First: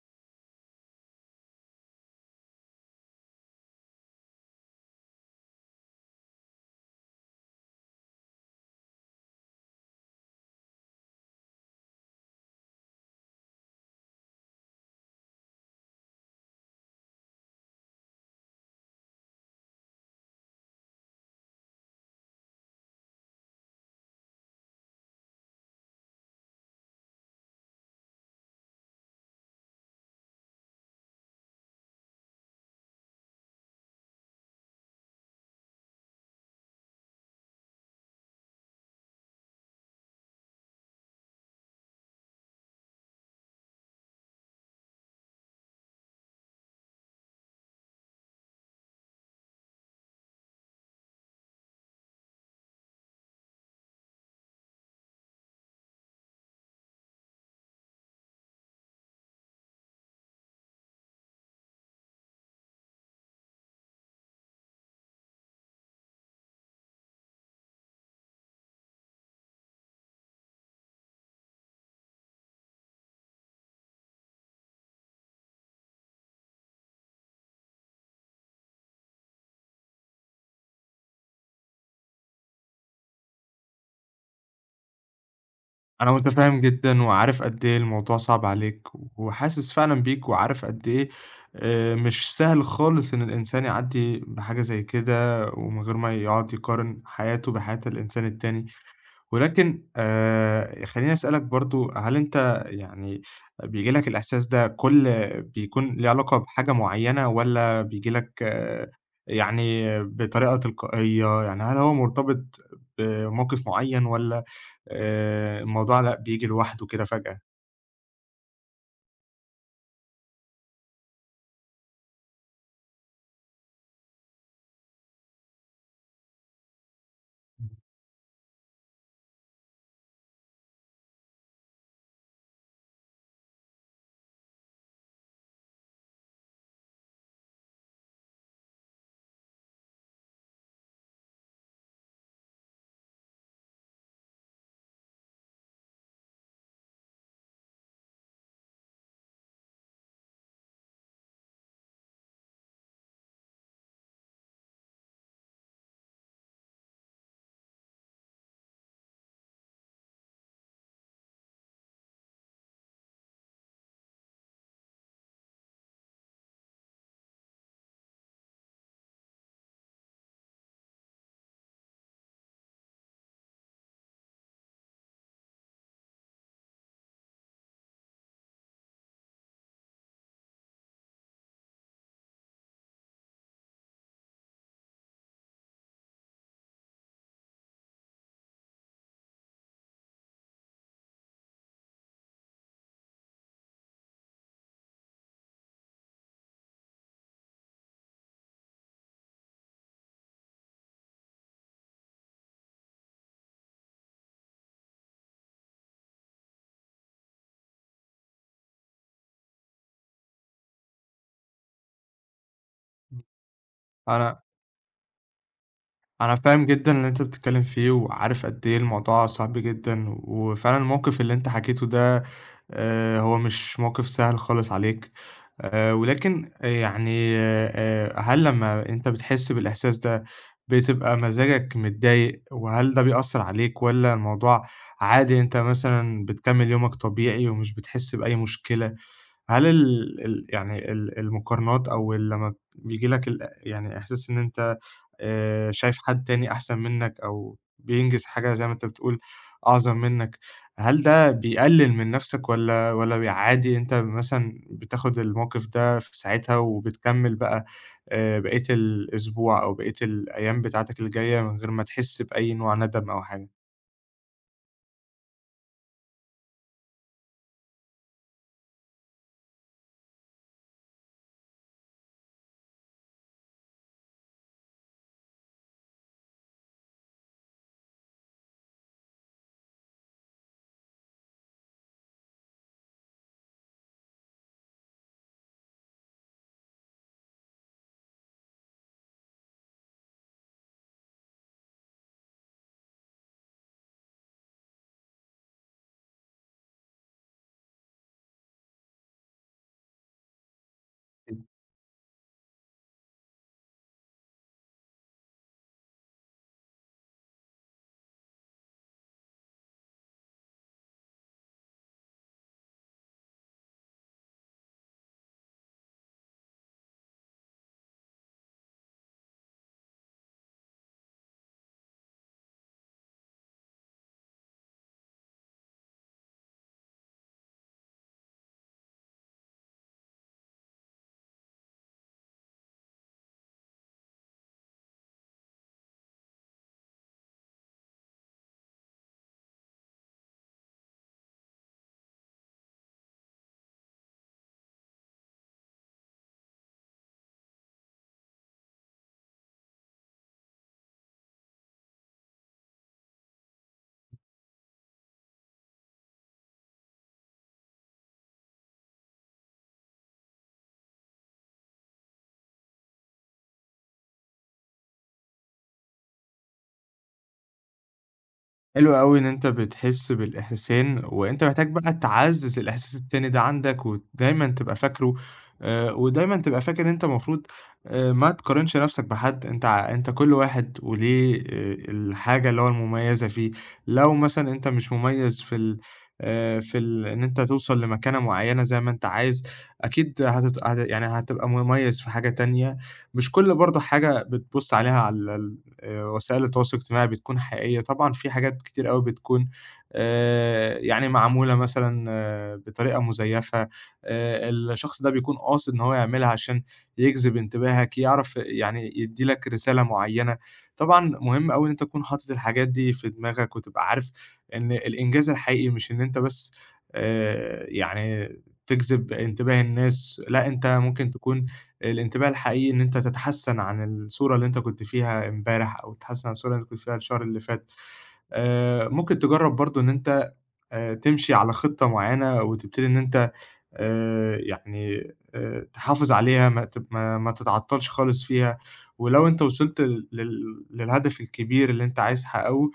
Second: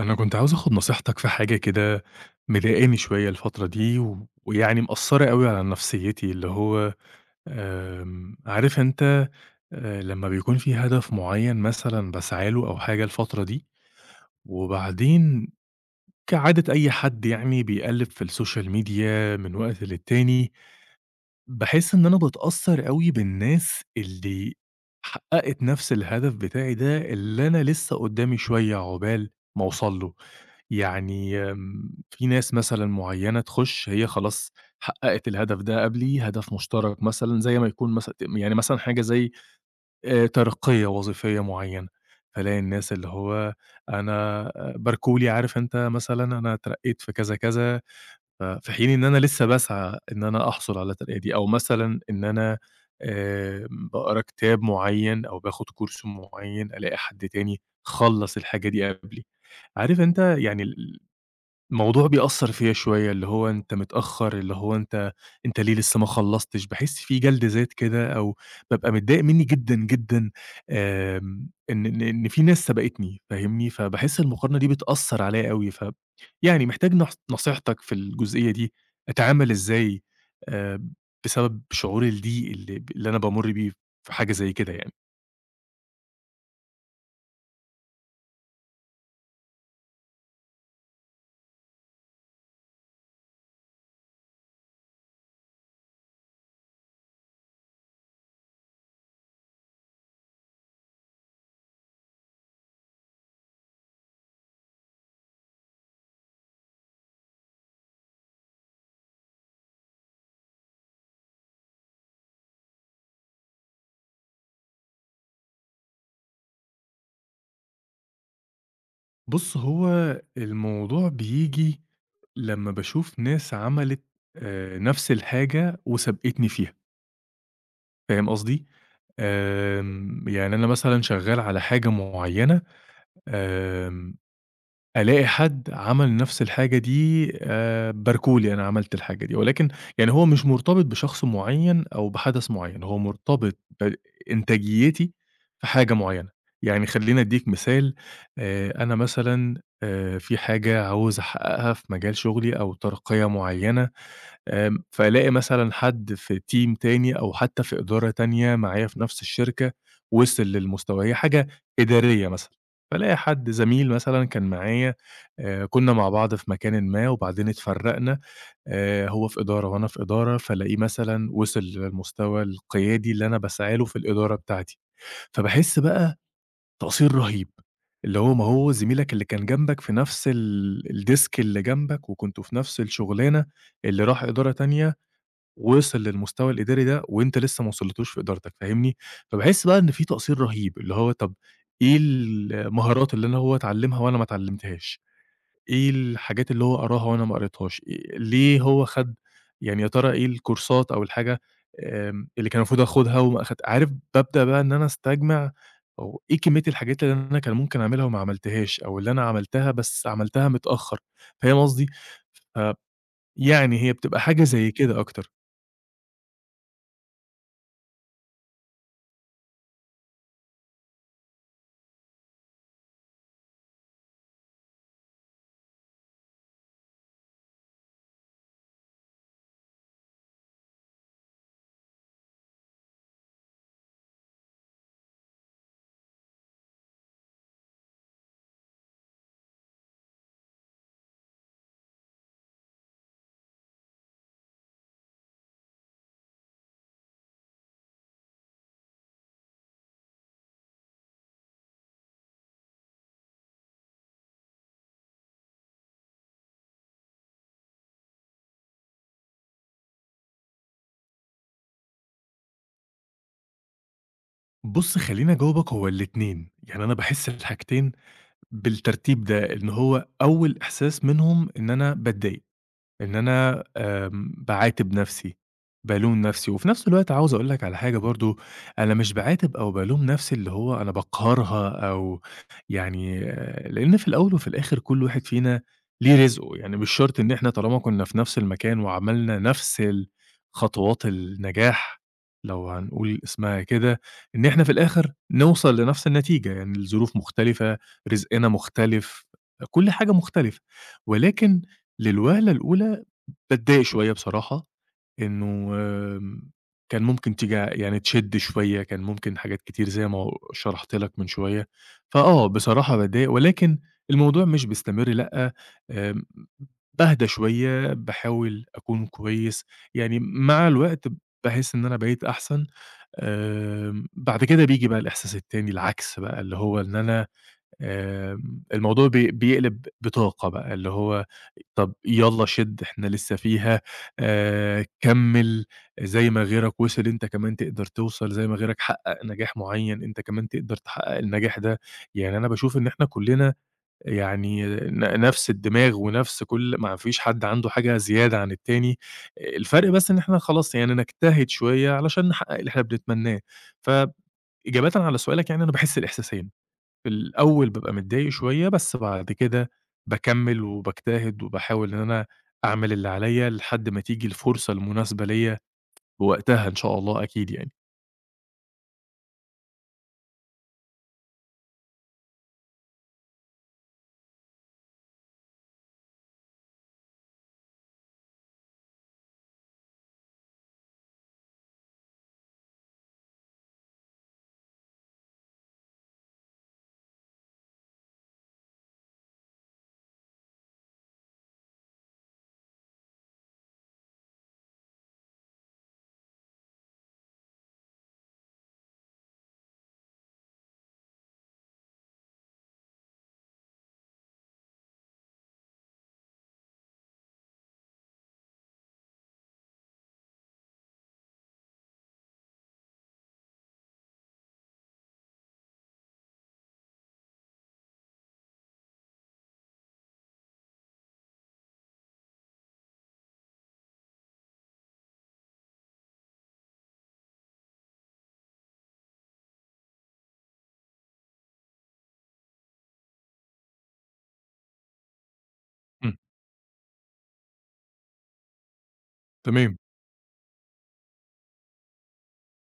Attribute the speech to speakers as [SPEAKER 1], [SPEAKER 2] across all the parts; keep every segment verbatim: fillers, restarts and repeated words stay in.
[SPEAKER 1] أنا كنت عاوز آخد نصيحتك في حاجة كده مضايقاني شوية الفترة دي، و ويعني مأثّرة أوي على نفسيّتي، اللي هو آمم، عارف أنت آآ، لمّا بيكون في هدف معيّن مثلًا باسعى له أو حاجة الفترة دي، وبعدين كعادة أي حد يعني بيقلِّب في السوشيال ميديا من وقت للتاني، باحس إن أنا باتأثّر أوي بالناس اللي حقّقت نفس الهدف بتاعي ده، اللي أنا لسه قدّامي شوية عقبال ما أوصل له. يعني آمم، في ناس مثلًا معيّنة تخُش هي خلاص حقّقت الهدف ده قبلي، هدف مشترك مثلًا زي ما يكون مثلًا يعني مثلًا حاجة زي آآ، ترقية وظيفية معيّنة، فالاقي الناس اللي هو أنا آه، باركولي عارف أنت مثلًا أنا اترقيت في كذا، كذا ف في حين إن أنا لسه باسعى إن أنا أحصل على الترقية دي، أو مثلًا إن أنا آمم باقرا كتاب معيّن أو باخد كورس معيّن، ألاقي حد تاني خلّص الحاجة دي قبلي. عارف أنت يعني ال الموضوع بيأثّر فيّا شوية، اللي هو أنت متأخّر، اللي هو أنت أنت ليه لسه ما خلّصتش، باحس في جَلد ذات كده أو بابقى متضايق منّي جدًا، جدًا، آمم، إن إن إن في ناس سبقتني فاهمني، فباحس المقارنة دي بتأثّر عليّا أوي، ف يعني محتاج نص نصيحتك في الجزئية دي، أتعامل إزاي آآ، بسبب شعور الضيق اللي ب اللي أنا بامُر بيه في حاجة زي كده يعني؟
[SPEAKER 2] أنا متفهم جدًا وعارف قد إيه الموضوع صعب عليك، وحاسس فعلًا بيك وعارف قد إيه. آآ مش سهل خالص إن الإنسان يعدّي بحاجة زي كده، ومن غير ما يقعد يقارن حياته بحياة الإنسان التاني، ولكن آآ خلّيني أسألك برضه، هل أنت يعني بييجي لك الإحساس ده كل بيكون ليه علاقة بحاجة معيّنة والّا بييجي لك يعني بطريقة تلقائية؟ يعني هل هو مرتبط بموقف معيّن والّا آآ الموضوع لأ، بييجي لوحده كده فجأة.
[SPEAKER 1] بُص، هو الموضوع بييجي لمّا باشوف ناس عملت آآ نفس الحاجة وسبقتني فيها، فاهم قصدي؟ آمم، يعني أنا مثلًا شغّال على حاجة معيّنة آمم ألاقي حد عمل نفس الحاجة دي آآ، باركوا لي أنا عملت الحاجة دي، ولكن يعني هو مش مرتبط بشخص معيّن أو بحدث معيّن، هو مرتبط بإنتاجيتي في حاجة معيّنة. يعني خلّيني أدّيك مثال، آآ، أنا مثلًا آآ، في حاجة عاوز أحققها في مجال شغلي أو ترقية معيّنة آمم، فالاقي مثلًا حد في team تاني أو حتى في إدارة تانية معايا في نفس الشركة وصل للمستوى، هي حاجة إدارية مثلًا، فالاقي حد زميل مثلًا كان معايا آآ، كنا مع بعض في مكانٍ ما وبعدين اتفرقنا آآ، هو في إدارة وأنا في إدارة، فالاقيه مثلًا وصل للمستوى القيادي اللي أنا باسعى له في الإدارة بتاعتي، فباحس بقى تقصير رهيب، اللي هو ما هو زميلك اللي كان جنبك في نفس ال الديسك اللي جنبك وكنتم في نفس الشغلانة، اللي راح إدارة تانية وصل للمستوى الإداري ده وأنت لسه ما وصلتوش في إدارتك، فاهمني؟ فباحس بقى إن في تقصير رهيب، اللي هو طب إيه المهارات اللي أنا هو اتعلّمها وأنا ما اتعلّمتهاش؟ إيه الحاجات اللي هو قراها وأنا ما قريتهاش؟ آآ ليه هو خَد يعني يا ترى إيه الكورسات أو الحاجة آمم اللي كان المفروض آخُدها وما أخد عارف بابدأ بقى إن أنا أستجمع هو إيه كمية الحاجات اللي أنا كان ممكن أعملها وما عملتهاش أو اللي أنا عملتها بس عملتها متأخّر، فاهم قصدي؟ فيعني هي بتبقى
[SPEAKER 2] أنا
[SPEAKER 1] حاجة زي كده أكتر.
[SPEAKER 2] أنا فاهم جدًا اللي أنت بتتكلّم فيه، وعارف قد إيه الموضوع صعب جدًا، وفعلًا الموقف اللي أنت حكيته ده آآ هو مش موقف سهل خالص عليك، آآ ولكن يعني آآ هل لمّا أنت بتحس بالإحساس ده بتبقى مزاجك متضايق، وهل ده بيأثّر عليك والّا الموضوع عادي أنت مثلًا بتكمّل يومك طبيعي ومش بتحس بأي مشكلة؟ هل ال ال يعني ال المقارنات أو ال لمّا بييجي لك ال يعني إحساس إن أنت آآ شايف حد تاني أحسن منّك أو بينجز حاجة زي ما أنت بتقول أعظم منّك، هل ده بيقلل من نَفْسك والّا والّا بي عادي أنت مثلًا بتاخُد الموقِف ده في ساعتها وبتكمّل بقى آآ بقية الأسبوع أو بقية الأيام بتاعتك اللي جاية من غير ما تحس بأي نوع ندم أو حاجة؟
[SPEAKER 1] بُص، خلّيني أجاوبك هو الاتنين، يعني أنا باحس الحاجتين بالترتيب ده، إن هو أول إحساس منهم إن أنا باتضايق. إن أنا آمم باعاتب نفسي، بالوم نفسي، وفي نفس الوقت عاوز أقول لك على حاجة برضه، أنا مش باعاتب أو بالوم نفسي اللي هو أنا باقهرها أو يعني آه، لإن في الأول وفي الآخر كل واحد فينا ليه رزقه، يعني مش شرط إن إحنا طالما كنا في نفس المكان وعملنا نفس ال خطوات النجاح لو هنقول اسمها كده، إن إحنا في الآخر نوصل لنفس النتيجة، يعني الظروف مختلفة، رزقنا مختلف، كل حاجة مختلفة، ولكن للوهلة الأولى باتضايق شوية بصراحة، إنه آمم، كان ممكن تيجي يعني تشِد شوية، كان ممكن حاجات كتير زي ما شرحت لك من شوية، فآه بصراحة باتضايق، ولكن الموضوع مش بيستمر لأ، آمم، باهدى شوية، باحاول أكون كويس، يعني مع الوقت باحس إن أنا بقيت أحسن، آمم، بعد كده بييجي بقى الإحساس التاني العكس بقى، اللي هو إن أنا آمم، الموضوع بي بيقلب بطاقة بقى، اللي هو طَب يالّا شِد إحنا لسه فيها، آآ، كمّل زي ما غيرك وِصل أنت كمان تقدر توصل، زي ما غيرك حقّق نجاح معيّن أنت كمان تقدر تحقّق النجاح ده، يعني أنا باشوف إن إحنا كُلّنا يعني ن نَفْس الدماغ ونَفْس كل ما فيش حد عنده حاجة زيادة عن التاني، الفرق بس إن إحنا خلاص يعني نجتهد شوية علشان نحقّق اللي إحنا بنتمناه، فإجابةً على سؤالك يعني أنا باحس الإحساسين. في الأول بابقى متضايق شوية، بس بعد كده باكمّل وباجتهد وباحاول إن أنا أعمل اللي عليّا لحد ما تيجي الفرصة المناسبة ليّا وقتها إن شاء الله أكيد يعني.
[SPEAKER 2] حلو أوي إن أنت بتحس بالإحساسين، وأنت محتاج بقى تعزّز الإحساس التاني ده عندك، ودايمًا تبقى فاكره، آآ، ودايمًا تبقى فاكر إن أنت المفروض، آآ، ما تقارنش نفسك بحد، أنت ع أنت كل واحد وليه آآ، الحاجة اللي هو المميزة فيه، لو مثلًا أنت مش مميز في ال آآ، في ال إن أنت توصل لمكانة معينة زي ما أنت عايز، أكيد هتت هت يعني هتبقى مميز في حاجة تانية، مش كل برضه حاجة بتبُص عليها على ال آآ وسائل التواصل الاجتماعي بتكون حقيقية، طبعًا في حاجات كتير أوي بتكون آآ يعني معمولة مثلًا آه، بطريقة مزيفة، آآ الشخص ده بيكون قاصد إن هو يعملها عشان يجذب انتباهك، يعرف يعني يدّي لك رسالة معيّنة، طبعًا مهم أوي إن أنت تكون حاطط الحاجات دي في دماغك، وتبقى عارف إن الإنجاز الحقيقي مش إن أنت بس آآ يعني تجذب انتباه الناس، لأ أنت ممكن تكون الانتباه الحقيقي إن أنت تتحسّن عن الصورة اللي أنت كنت فيها امبارح أو تتحسّن عن الصورة اللي أنت كنت فيها الشهر اللي فات. آآ ممكن تجرّب برضه إن أنت آآ تمشي على خِطّة معيّنة وتبتدي إن أنت آآ يعني آآ تحافظ
[SPEAKER 1] إمم،
[SPEAKER 2] عليها ما تب ما ما تتعطّلش خالص فيها، ولو أنت
[SPEAKER 1] تمام،
[SPEAKER 2] وصلت ل لل للهدف الكبير اللي أنت عايز تحقّقه،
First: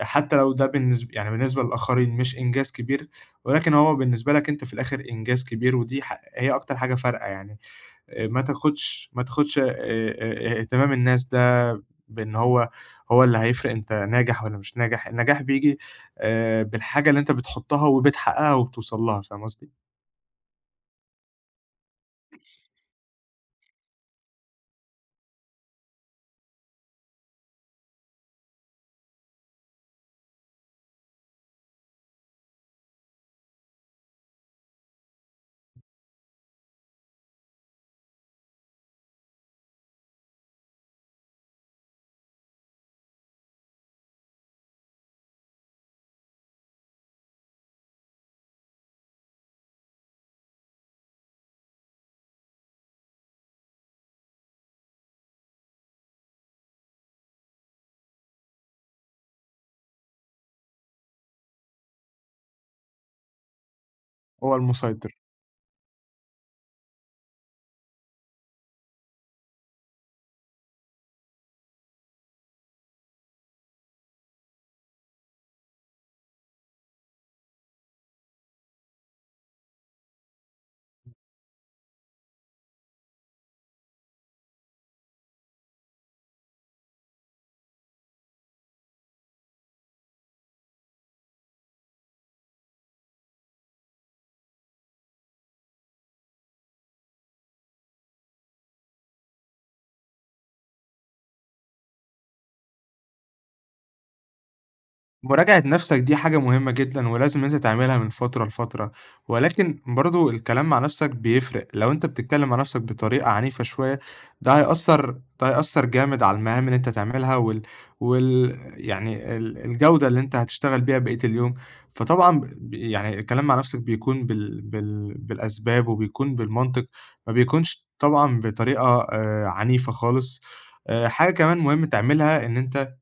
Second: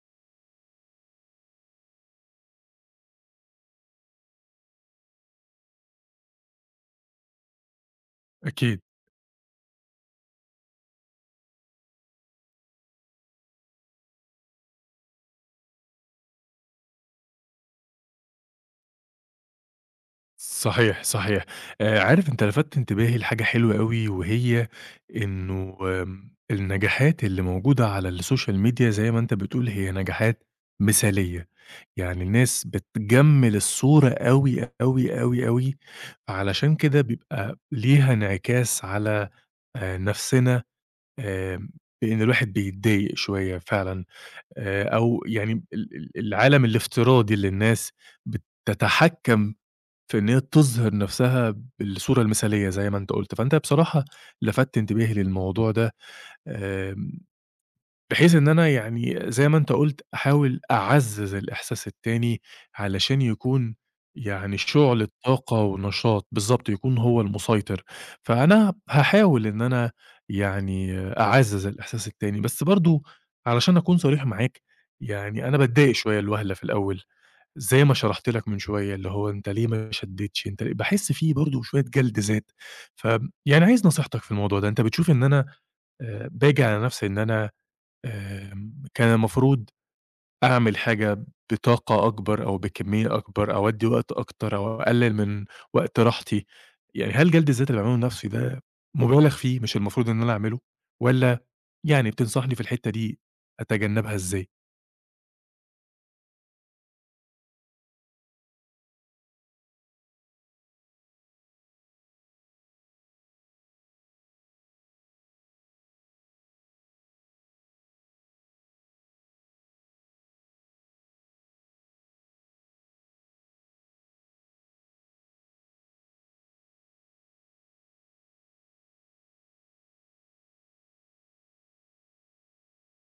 [SPEAKER 2] حتّى لو ده بالنسب يعني بالنسبة للآخرين مش إنجاز كبير، ولكن هو بالنسبة لك أنت في الآخِر إنجاز كبير ودي ح هي أكتر حاجة فارقة يعني. آآ ما
[SPEAKER 1] أكيد.
[SPEAKER 2] تاخدش ما تاخدش آآ آآ اهتمام الناس ده بإن هو هو اللي هيفرق أنت ناجح والّا مش ناجح، النجاح بييجي آآ بالحاجة اللي أنت بتحُطّها وبتحققها وبتوصل لها، فاهم قصدي؟
[SPEAKER 1] صحيح، صحيح. آآ عارف أنت لفتت انتباهي لحاجة حلوة أوي وهي إنه آمم النجاحات اللي موجودة على السوشيال ميديا زي ما أنت بتقول هي نجاحات مثالية. يعني الناس بتجمّل الصورة أوي، أوي، أوي، أوي، علشان كده بيبقى ليها انعكاس على آآ نَفْسنا آمم، بإن الواحد بيتضايق شوية فعلًا آآ، أو يعني ال ال العالم الافتراضي اللي الناس بتتحكّم في إن هي تظهر نَفْسها بالصورة المثالية زي ما أنت قُلت، فأنت بصراحة لفتت انتباهي للموضوع ده آمم بحيث إن أنا يعني زي ما أنت قُلت أحاول أعزّز الإحساس التاني علشان يكون
[SPEAKER 2] هو
[SPEAKER 1] يعني شُعلة
[SPEAKER 2] المُسيطر.
[SPEAKER 1] طاقة ونشاط، بالضبط، يكون هو المُسيطر. فأنا هاحاول إن أنا يعني أعزّز الإحساس التاني، بس برضه علشان أكون صريح معاك، يعني أنا باتضايق شوية الوهلة في الأول، زي ما شرحت لك من شوية، اللي هو أنت ليه ما شدّيتش، أنت ليه باحس فيه برضه شوية جَلد ذات. ف يعني عايز نصيحتك في الموضوع ده، أنت بتشوف إن أنا آآ باجي على نفسي إن أنا آمم، كان المفروض أعمل حاجة بطاقة أكبر أو بكمية أكبر، أودّي وقت أكتر أو أقلّل من وقت راحتي، يعني هل جلد الذات اللي باعمله لنفسي ده مُبالغ فيه مش المفروض إن أنا أعمله، والّا يعني بتنصحني في الحتّة دي أتجنّبها إزاي؟
[SPEAKER 2] مراجعة نَفْسك دي حاجة مهمة جدًا ولازم إن أنت تعملها من فترة لفترة، ولكن برضه الكلام مع نَفْسك بيفرق، لو أنت بتتكلم مع نَفْسك بطريقة عنيفة شوية ده هيأثّر ده هيأثّر جامد على المهام اللي أنت هتعملها وال وال يعني ال الجودة اللي أنت هتشتغل بيها بقية اليوم، فطبعًا ب يعني الكلام مع نَفْسك بيكون بال بال بالأسباب وبيكون بالمنطق، ما بيكونش طبعًا بطريقة آآ عنيفة خالص، آآ حاجة كمان مهم تعملها إن أنت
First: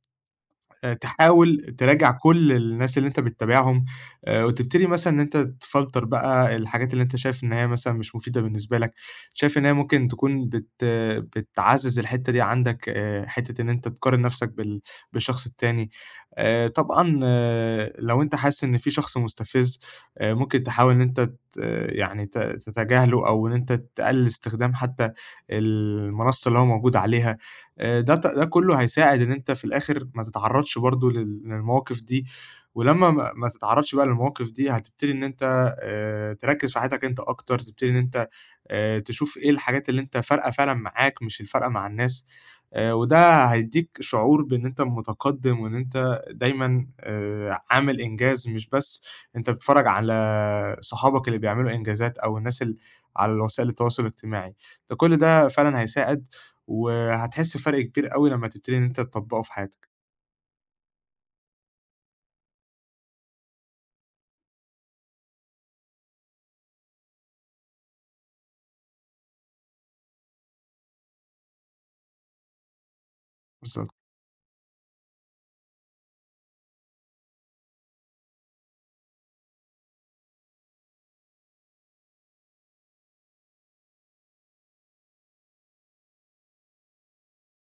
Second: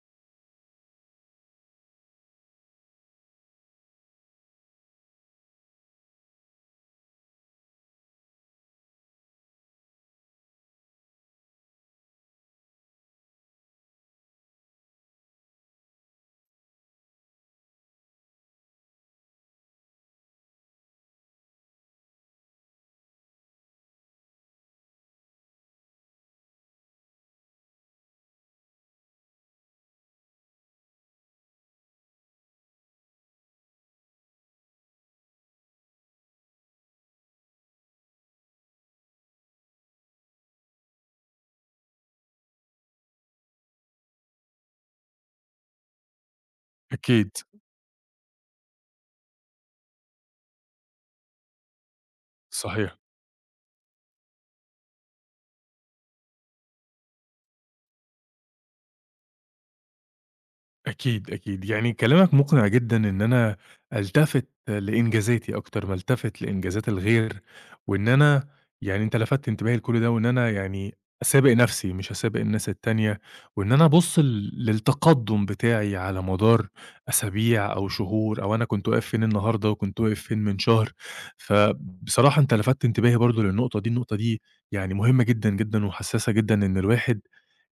[SPEAKER 2] آآ تحاول تراجع كل الناس اللي أنت بتتابعهم، آآ وتبتدي مثلًا إن أنت تفلتر بقى الحاجات اللي أنت شايف إن هي مثلًا مش مفيدة بالنسبة لك، شايف إن هي ممكن تكون بت بتعزّز الحتّة دي عندك، آآ حتّة إن أنت تقارن نفسك بال بالشخص التاني. آآ طبعًا آه، لو أنت حاسس إن في شخص مستفز، آآ ممكن تحاول إن أنت ت آه، يعني ت تتجاهله أو إن أنت تقلل استخدام حتى المنصة اللي هو موجود عليها. آآ ده ت ده كُلّه هيساعد إن أنت في الآخر ما تتعرّضش برضه لل للمواقف دي، ولمّا ما ما تتعرّضش بقى للمواقف دي هتبتدي إن أنت آآ تركّز في حياتك أنت أكتر، تبتدي إن أنت آآ تشوف إيه الحاجات اللي أنت فارقة فعلًا معاك مش الفارقة مع الناس، آآ وده هيدّيك شعور بإن أنت متقدّم وإن أنت دايمًا
[SPEAKER 1] أكيد،
[SPEAKER 2] آآ عامل إنجاز، مش بس أنت بتتفرّج على صحابك اللي بيعملوا إنجازات أو الناس ال
[SPEAKER 1] صحيح.
[SPEAKER 2] على وسائل التواصل الاجتماعي، ده كل ده فعلًا هيساعد وهتحس بفرق كبير أوي لمّا تبتدي إن أنت تطبّقه في حياتك،
[SPEAKER 1] أكيد، أكيد. يعني كلامك مقنع جدًا إن أنا ألتفت لإنجازاتي أكتر ما ألتفت لإنجازات الغير، وإن أنا يعني أنت لفتت انتباهي لكل ده، وإن أنا يعني أسابق نفسي مش أسابق الناس التانية، وإن أنا
[SPEAKER 2] بالضبط.
[SPEAKER 1] أبُص ل للتقدُّم بتاعي على مدار أسابيع أو شهور أو أنا كنت واقف فين النهارده وكنت واقف فين من شهر. فبصراحة أنت لفتت انتباهي برضه للنقطة دي، النقطة دي يعني مهمة جدًا، جدًا وحسّاسة جدًا إن الواحد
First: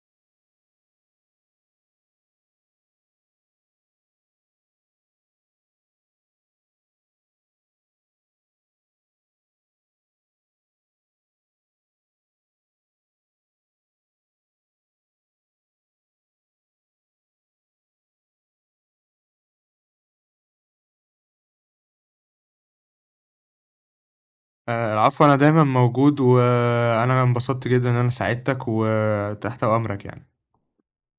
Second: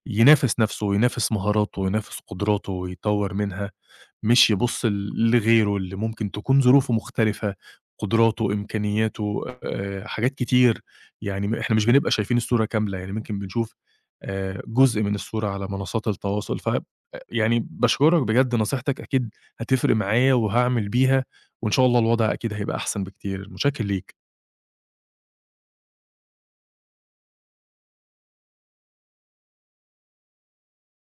[SPEAKER 1] ينافس نَفْسه، ينافس مهاراته، ينافس قدراته ويطوّر منها، مش يبُص ل لغيره اللي ممكن تكون ظروفه مختلفة، قدراته، إمكانياته، آآ حاجات كتير، يعني م إحنا مش بنبقى شايفين الصورة كاملة، يعني ممكن بنشوف آآ جزء من الصورة على منصات التواصل، ف أ يعني باشكرك بجد نصيحتك أكيد هتفرق معايا وهاعمل بيها، وإن شاء الله الوضع أكيد هيبقى أحسن بكتير، متشكّر ليك.
[SPEAKER 2] آآ العفو، أنا دايمًا موجود، وأنا انبسطت جدًا إن أنا ساعدتك، وتحت أمرك يعني.